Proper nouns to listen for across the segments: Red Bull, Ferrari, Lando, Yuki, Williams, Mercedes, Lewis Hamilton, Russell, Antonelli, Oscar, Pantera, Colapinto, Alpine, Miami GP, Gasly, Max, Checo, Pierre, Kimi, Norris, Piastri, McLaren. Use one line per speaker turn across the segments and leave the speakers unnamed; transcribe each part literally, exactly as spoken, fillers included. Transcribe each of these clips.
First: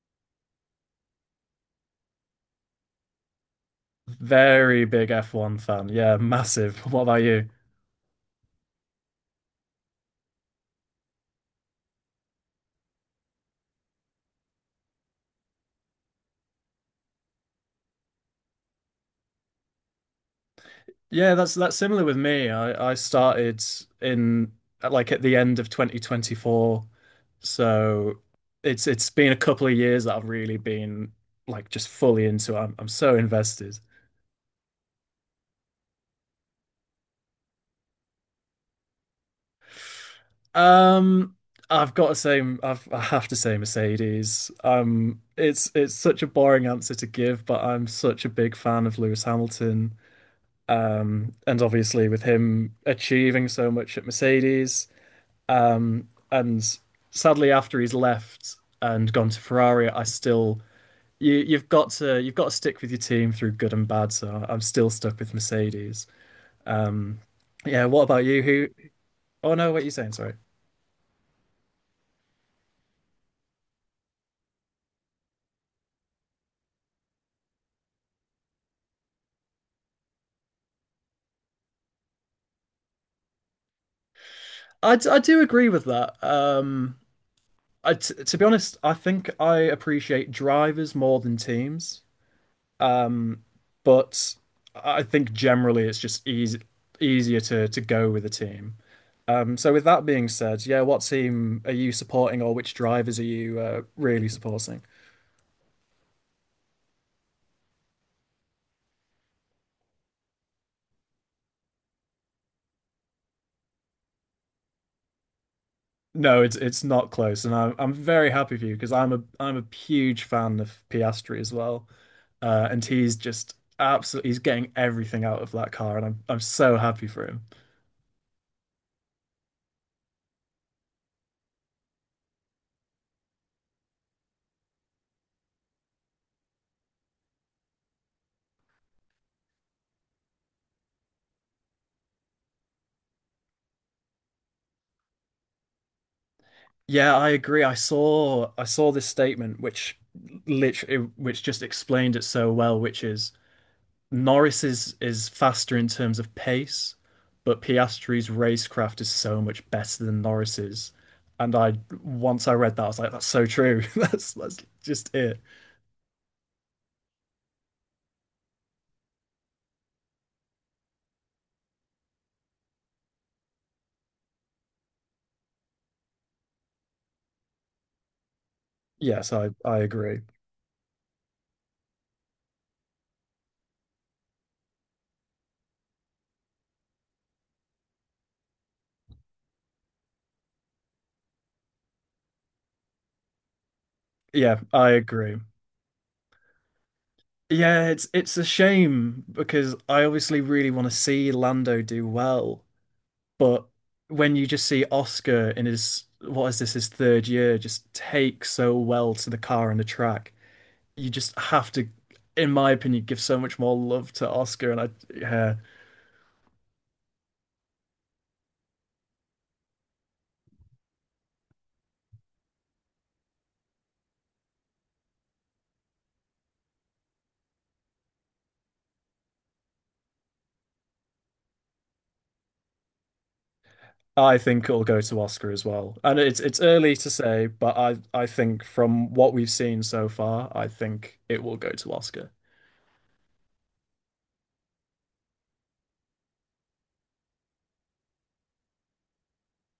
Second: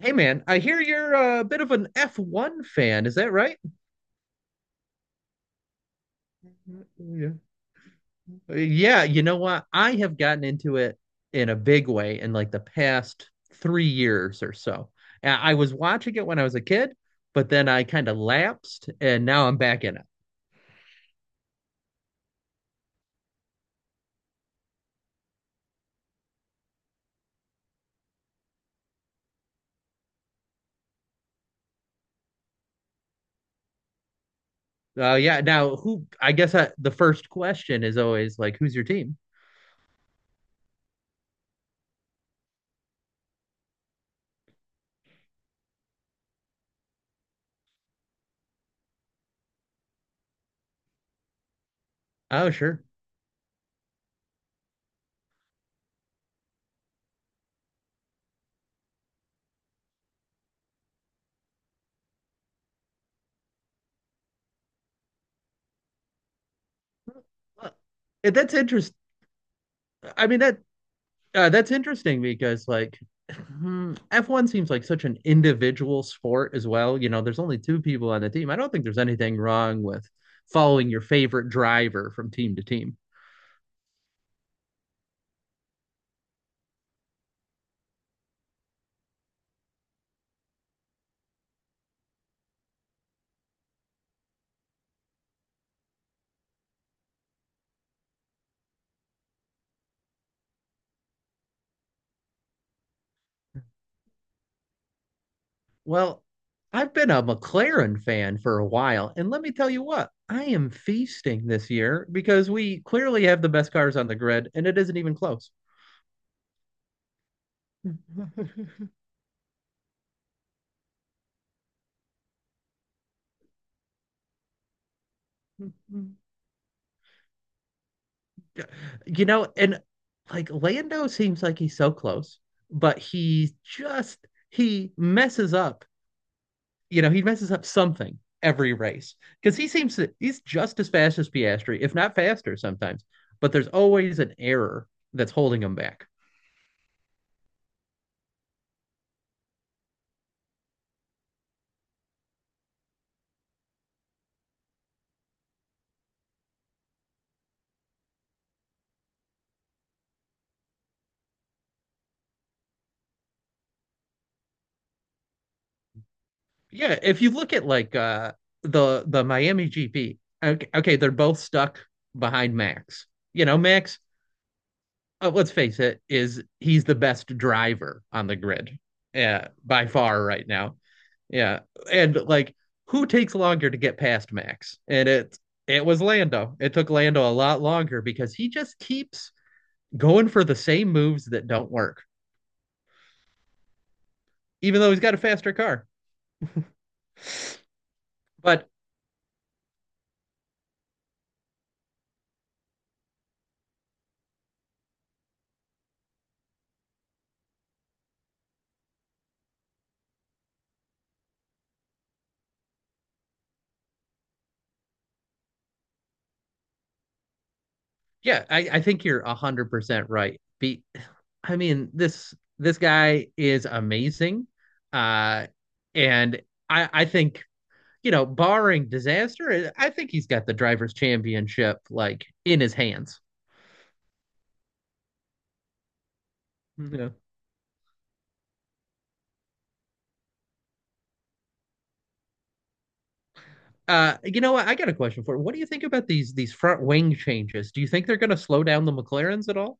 Hey man, I hear you're a bit of an F one fan. Is that right?
Very big F one fan. Yeah, massive. What about
Yeah.
you?
Yeah, you know what? I have gotten into it in a big way in like the past three years or so. Uh, I was watching it when I was a kid, but then I kind of lapsed and now I'm back in it.
Yeah, that's that's similar with me. I I started in like at the end of twenty twenty-four. So it's it's been a couple of years that I've really been like just fully into it. I'm I'm so invested.
Uh, yeah. Now, who, I guess I, the first question is always like, who's your team?
Um I've got to say I've I have to say Mercedes. Um it's it's such a boring answer to give, but I'm such a big fan of Lewis Hamilton. Um, and obviously, with
Oh,
him
sure.
achieving so much at Mercedes, um, and sadly after he's left and gone to Ferrari, I still you you've got to you've got to stick with your team through good and bad. So I'm still stuck with Mercedes. Um,
Uh,
yeah. What about you?
That's
Who?
interesting.
Oh no, what are you saying?
I
Sorry.
mean, that Uh, that's interesting because like hmm, F one seems like such an individual sport as well. You know, there's only two people on the team. I don't think there's anything wrong with following your favorite driver from team to team.
I I do agree with that. Um, I t to be honest, I think I appreciate drivers more than teams. Um, but I think generally it's just easy, easier to to go with a team. Um, so with that being said, yeah, what team are you supporting, or which drivers are you uh, really supporting?
Well, I've been a McLaren fan for a while, and let me tell you what, I am feasting this year because we clearly have the best cars on the grid, and it isn't even close.
No, it's it's not close, and I'm I'm very happy for you because I'm a I'm a huge fan of Piastri as well, uh, and he's just absolutely he's getting everything out of that car, and I'm I'm so happy for him.
You know, and like Lando seems like he's so close, but he just he messes up, you know, he messes up something every race because he seems to, he's just as fast as Piastri, if not faster sometimes, but there's always an error that's holding him back.
Yeah, I agree. I saw I saw this statement which literally which just explained it so well, which is Norris is is faster in terms of pace, but Piastri's racecraft is so much better than Norris's. And I Once I read that, I was like, that's so true. That's that's just it.
Yeah, if you look at like uh the the Miami G P. Okay, okay, they're both stuck behind Max. You know, Max, uh, let's face it, is he's the best driver on the grid,
Yes,
uh,
I I
by
agree.
far right now. Yeah, and like who takes longer to get past Max? And it it was Lando. It took Lando a lot longer because he just keeps going for the same moves that don't work,
Yeah,
even though
I
he's got a
agree.
faster car.
Yeah, it's it's a
But
shame because I obviously really want to see Lando do well, but when you just see Oscar in his what is this his third year just take so well to the car and the track, you just have to, in my opinion, give so much more love to Oscar, and I yeah,
yeah, I, I think you're one hundred percent right. Be I mean, this this guy is amazing, uh, and I I think, you know, barring disaster, I think he's got the drivers' championship like in his hands.
I think it'll go to Oscar as well. And it's it's early to
Yeah.
say, but I I think from what we've seen so far, I think it will go to Oscar.
Uh, you know what? I got a question for you. What do you think about these these front wing changes? Do you think they're going to slow down the McLarens at all?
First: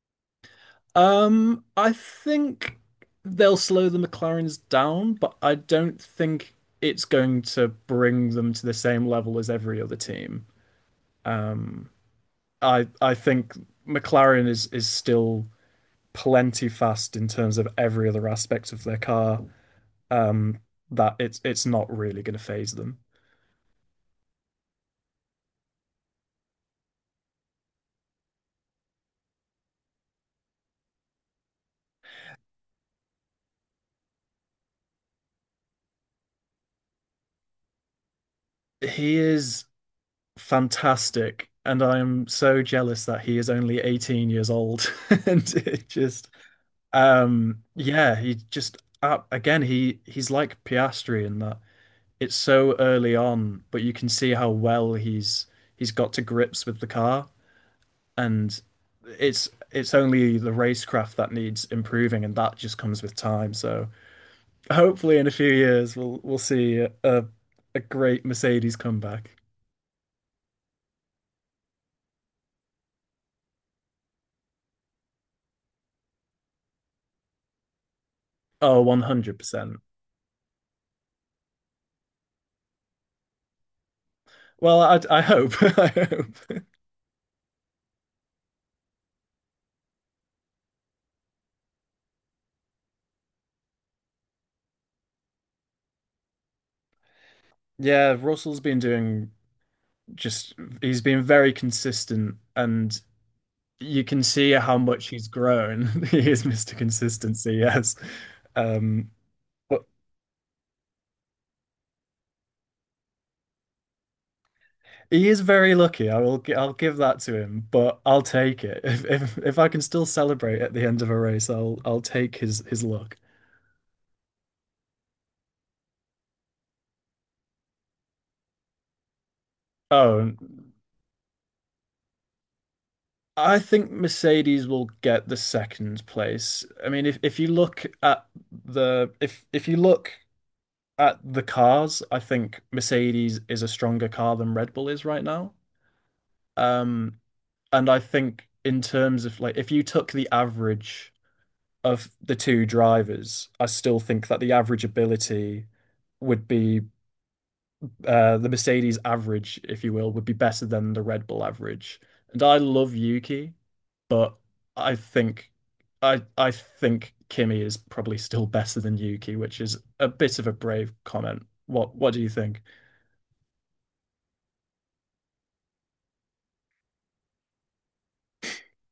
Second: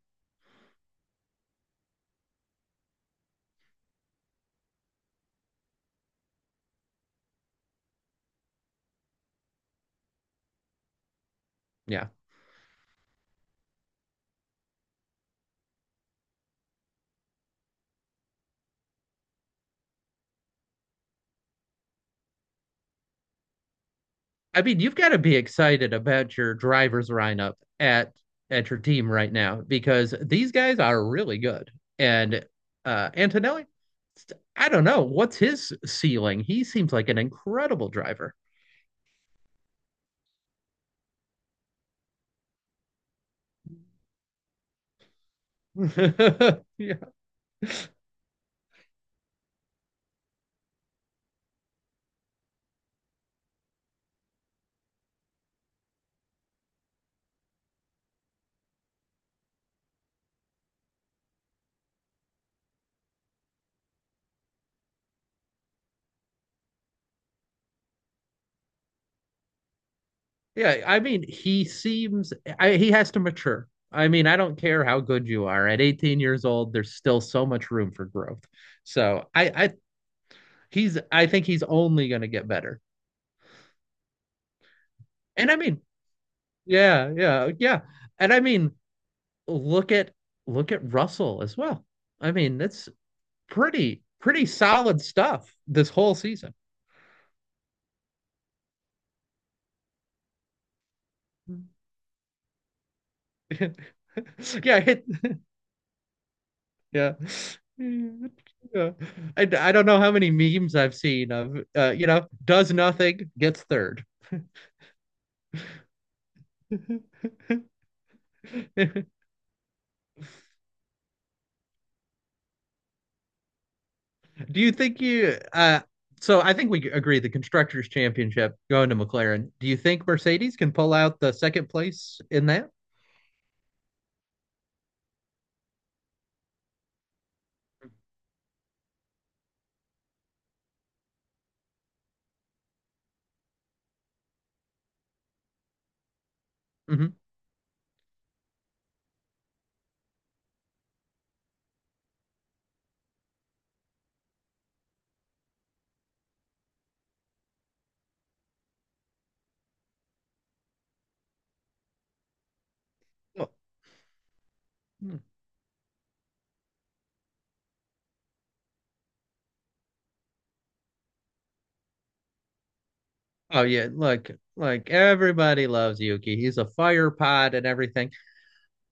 Um, I think they'll slow the McLarens down, but I don't think it's going to bring them to the same level as every other team. Um,
Yeah.
I I think McLaren is is still plenty fast in terms of every other aspect of their car um, that it's it's not really going to phase them.
I mean, you've got to be excited about your driver's lineup at at your team right now because these guys are really good. And uh Antonelli, I don't know, what's his ceiling? He seems like an incredible driver.
He is fantastic, and I am so jealous that he is only eighteen years old. And it just,
You
um, yeah, he just uh, again he he's like Piastri in that it's so early on, but you can see how well he's he's got to grips with the car and it's it's only the racecraft that needs improving, and that just comes with time. So hopefully, in a few years, we'll we'll see a a great Mercedes comeback.
Yeah, I mean, he seems I, he has to mature. I mean, I don't care how good you are. At eighteen years old, there's still so much room for growth.
Oh,
So I, I
one hundred percent.
he's I think he's only going to get better.
Well, I I
And I
hope.
mean,
I hope.
yeah, yeah, yeah. And I mean, look at look at Russell as well. I mean, that's pretty pretty solid stuff this whole season.
Yeah, Russell's been doing just he's been very consistent, and you can see how
Yeah, hit
much he's grown. He is mister
yeah.
Consistency, yes.
Yeah.
Um,
I, I
but
don't know how many memes I've seen of uh, you know, does nothing, gets third.
he is very lucky. I will. gi- I'll give that to him, but I'll take it.
Do
If if if I can still celebrate at the end of a race, I'll I'll take his his luck.
you think you uh so I think we agree the constructors championship going to McLaren. Do you think
Oh,
Mercedes can pull out the second place in that?
I think Mercedes will get the second place. I mean, if if you look at the if if you look at the cars, I think Mercedes is a stronger car than Red Bull is right now.
hmm
Um, and I think in terms of like if you took the average of the two drivers, I still think that the average ability would be uh, the Mercedes average, if you will, would be better than the Red Bull average. And I love Yuki, but I think I I think Kimi is probably still better than Yuki, which is a bit of a brave comment. What what do you think?
Oh yeah, look, like everybody loves Yuki. He's a fire pod and everything.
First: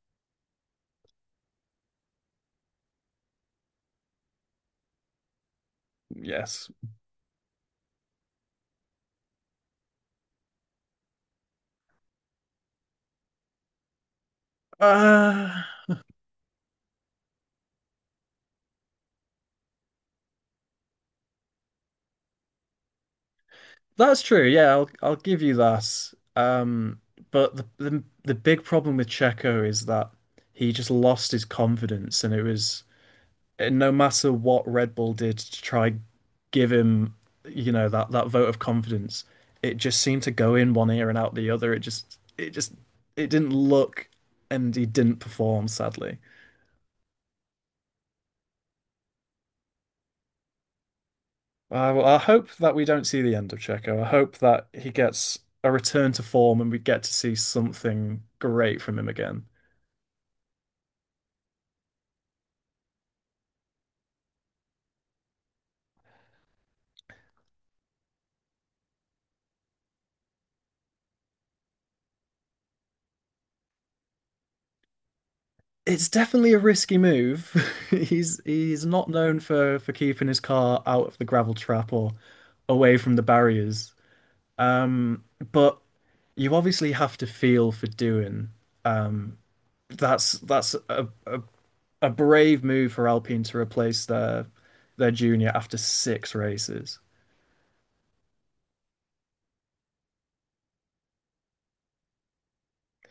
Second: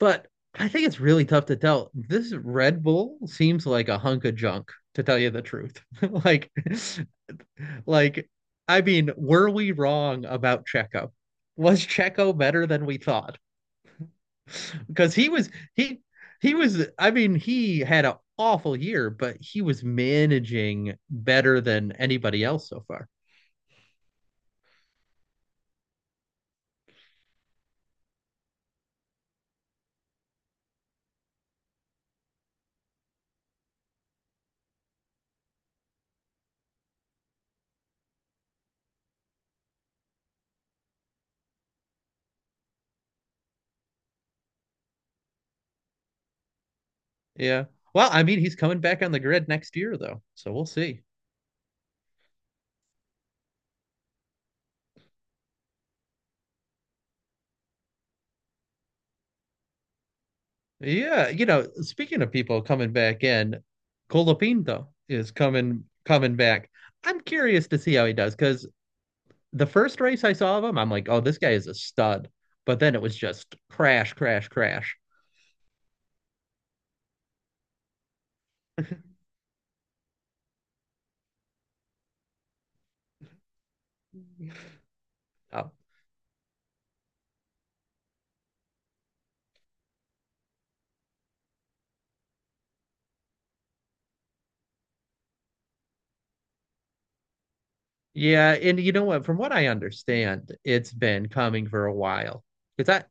But I think it's really tough to tell. This Red Bull seems like a hunk of junk, to tell you the truth. like,
Yes.
like, I mean, were we wrong about Checo? Was Checo better than we thought? Because he was
Uh,
he he was I mean, he had an awful year, but he was managing better than anybody else so far.
that's true. Yeah, I'll I'll give you that. Um, but the, the the big problem with Checo is that he just lost his confidence, and it was and no matter what Red Bull did to try give him, you know, that that vote of confidence, it just seemed to go in one ear and out the other. It just it just it didn't look, and he didn't perform, sadly.
Yeah. Well, I mean, he's coming back on the grid next year though, so we'll see.
Uh, well, I hope that we don't see the end of Checo. I hope that he gets a return to form and we get to see something great from him again.
Yeah, you know, speaking of people coming back in, Colapinto is coming coming back. I'm curious to see how he does because the first race I saw of him, I'm like, oh, this guy is a stud. But then it was just crash, crash, crash.
It's definitely a risky move. He's he's not known for for keeping his car out of the gravel trap or away from the barriers. Um,
Oh,
but you obviously have to feel for doing. Um, that's that's a, a a brave move for Alpine to replace their their junior after six races.
yeah, and you know what? From what I understand, it's been coming for a while. Because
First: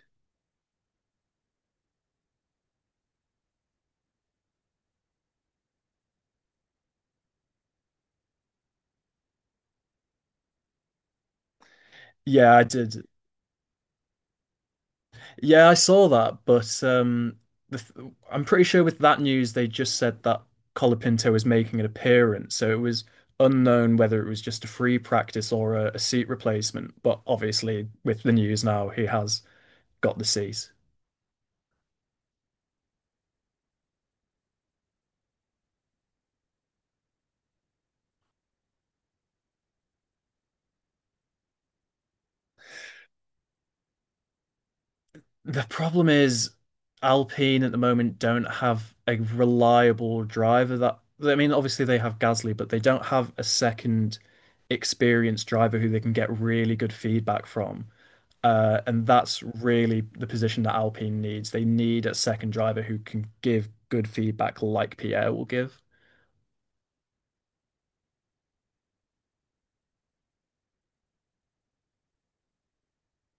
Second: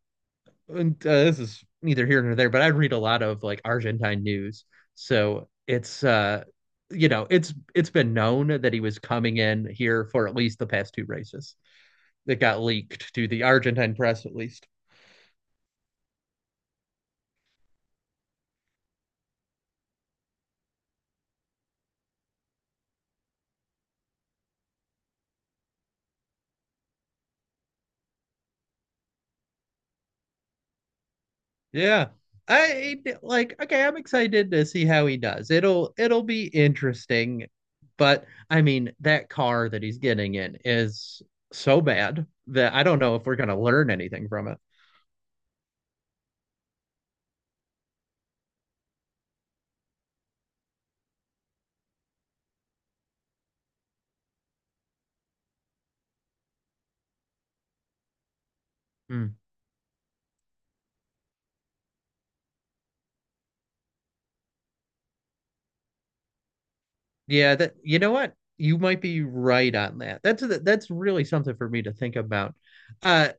and, uh, this is neither here nor there, but I read a lot of like Argentine news. So it's uh You know, it's it's been known that he was coming in here for at least the past two races that
Yeah,
got
I did.
leaked to the Argentine press at least.
Yeah, I saw that, but um, the th I'm pretty sure with that news they just said that Colapinto was making an appearance, so it was unknown whether it was just a free practice or a, a seat replacement. But obviously, with the news now, he has got the seat.
Yeah. I like Okay, I'm excited to see how he does. It'll it'll be interesting, but I mean, that car that he's getting in is so bad that I don't know if we're going to learn anything from it.
The problem is Alpine at the moment don't have a reliable driver that I mean, obviously they have Gasly, but they don't have a second experienced driver who they can get really good feedback from. Uh, and that's really the position that Alpine needs. They need a second driver who can give good feedback like Pierre will give.
Yeah, that you know what? You might be right on that. That's that's really something for me to think about. Uh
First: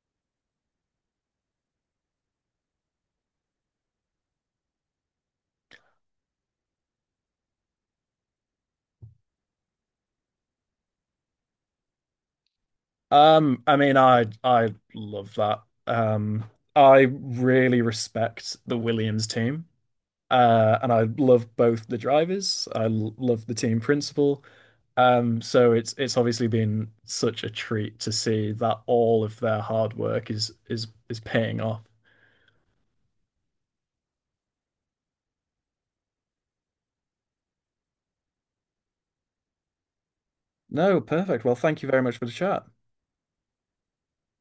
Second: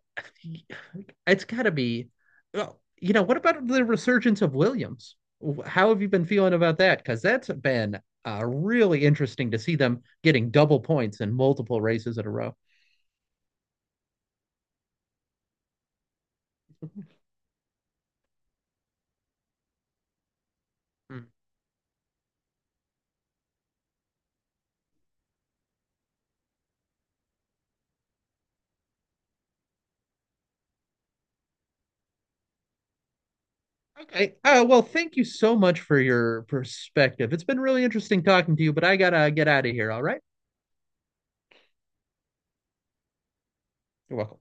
it's got to be well, you know, what about the resurgence of Williams? How have you been feeling about that? Because that's been uh, really interesting to see them getting double points in multiple races in a row.
Um, I mean, I I love that. Um, I really respect the Williams team. Uh, and I
Hmm.
love both the drivers. I l- love the team principle. Um, so it's it's obviously been such a treat to see that all of their hard work is is is paying off.
Okay. Uh, well, thank you so much for your perspective. It's been really interesting talking to you, but I gotta get out of here. All right.
No, perfect. Well, thank you very much for the chat.
You're welcome.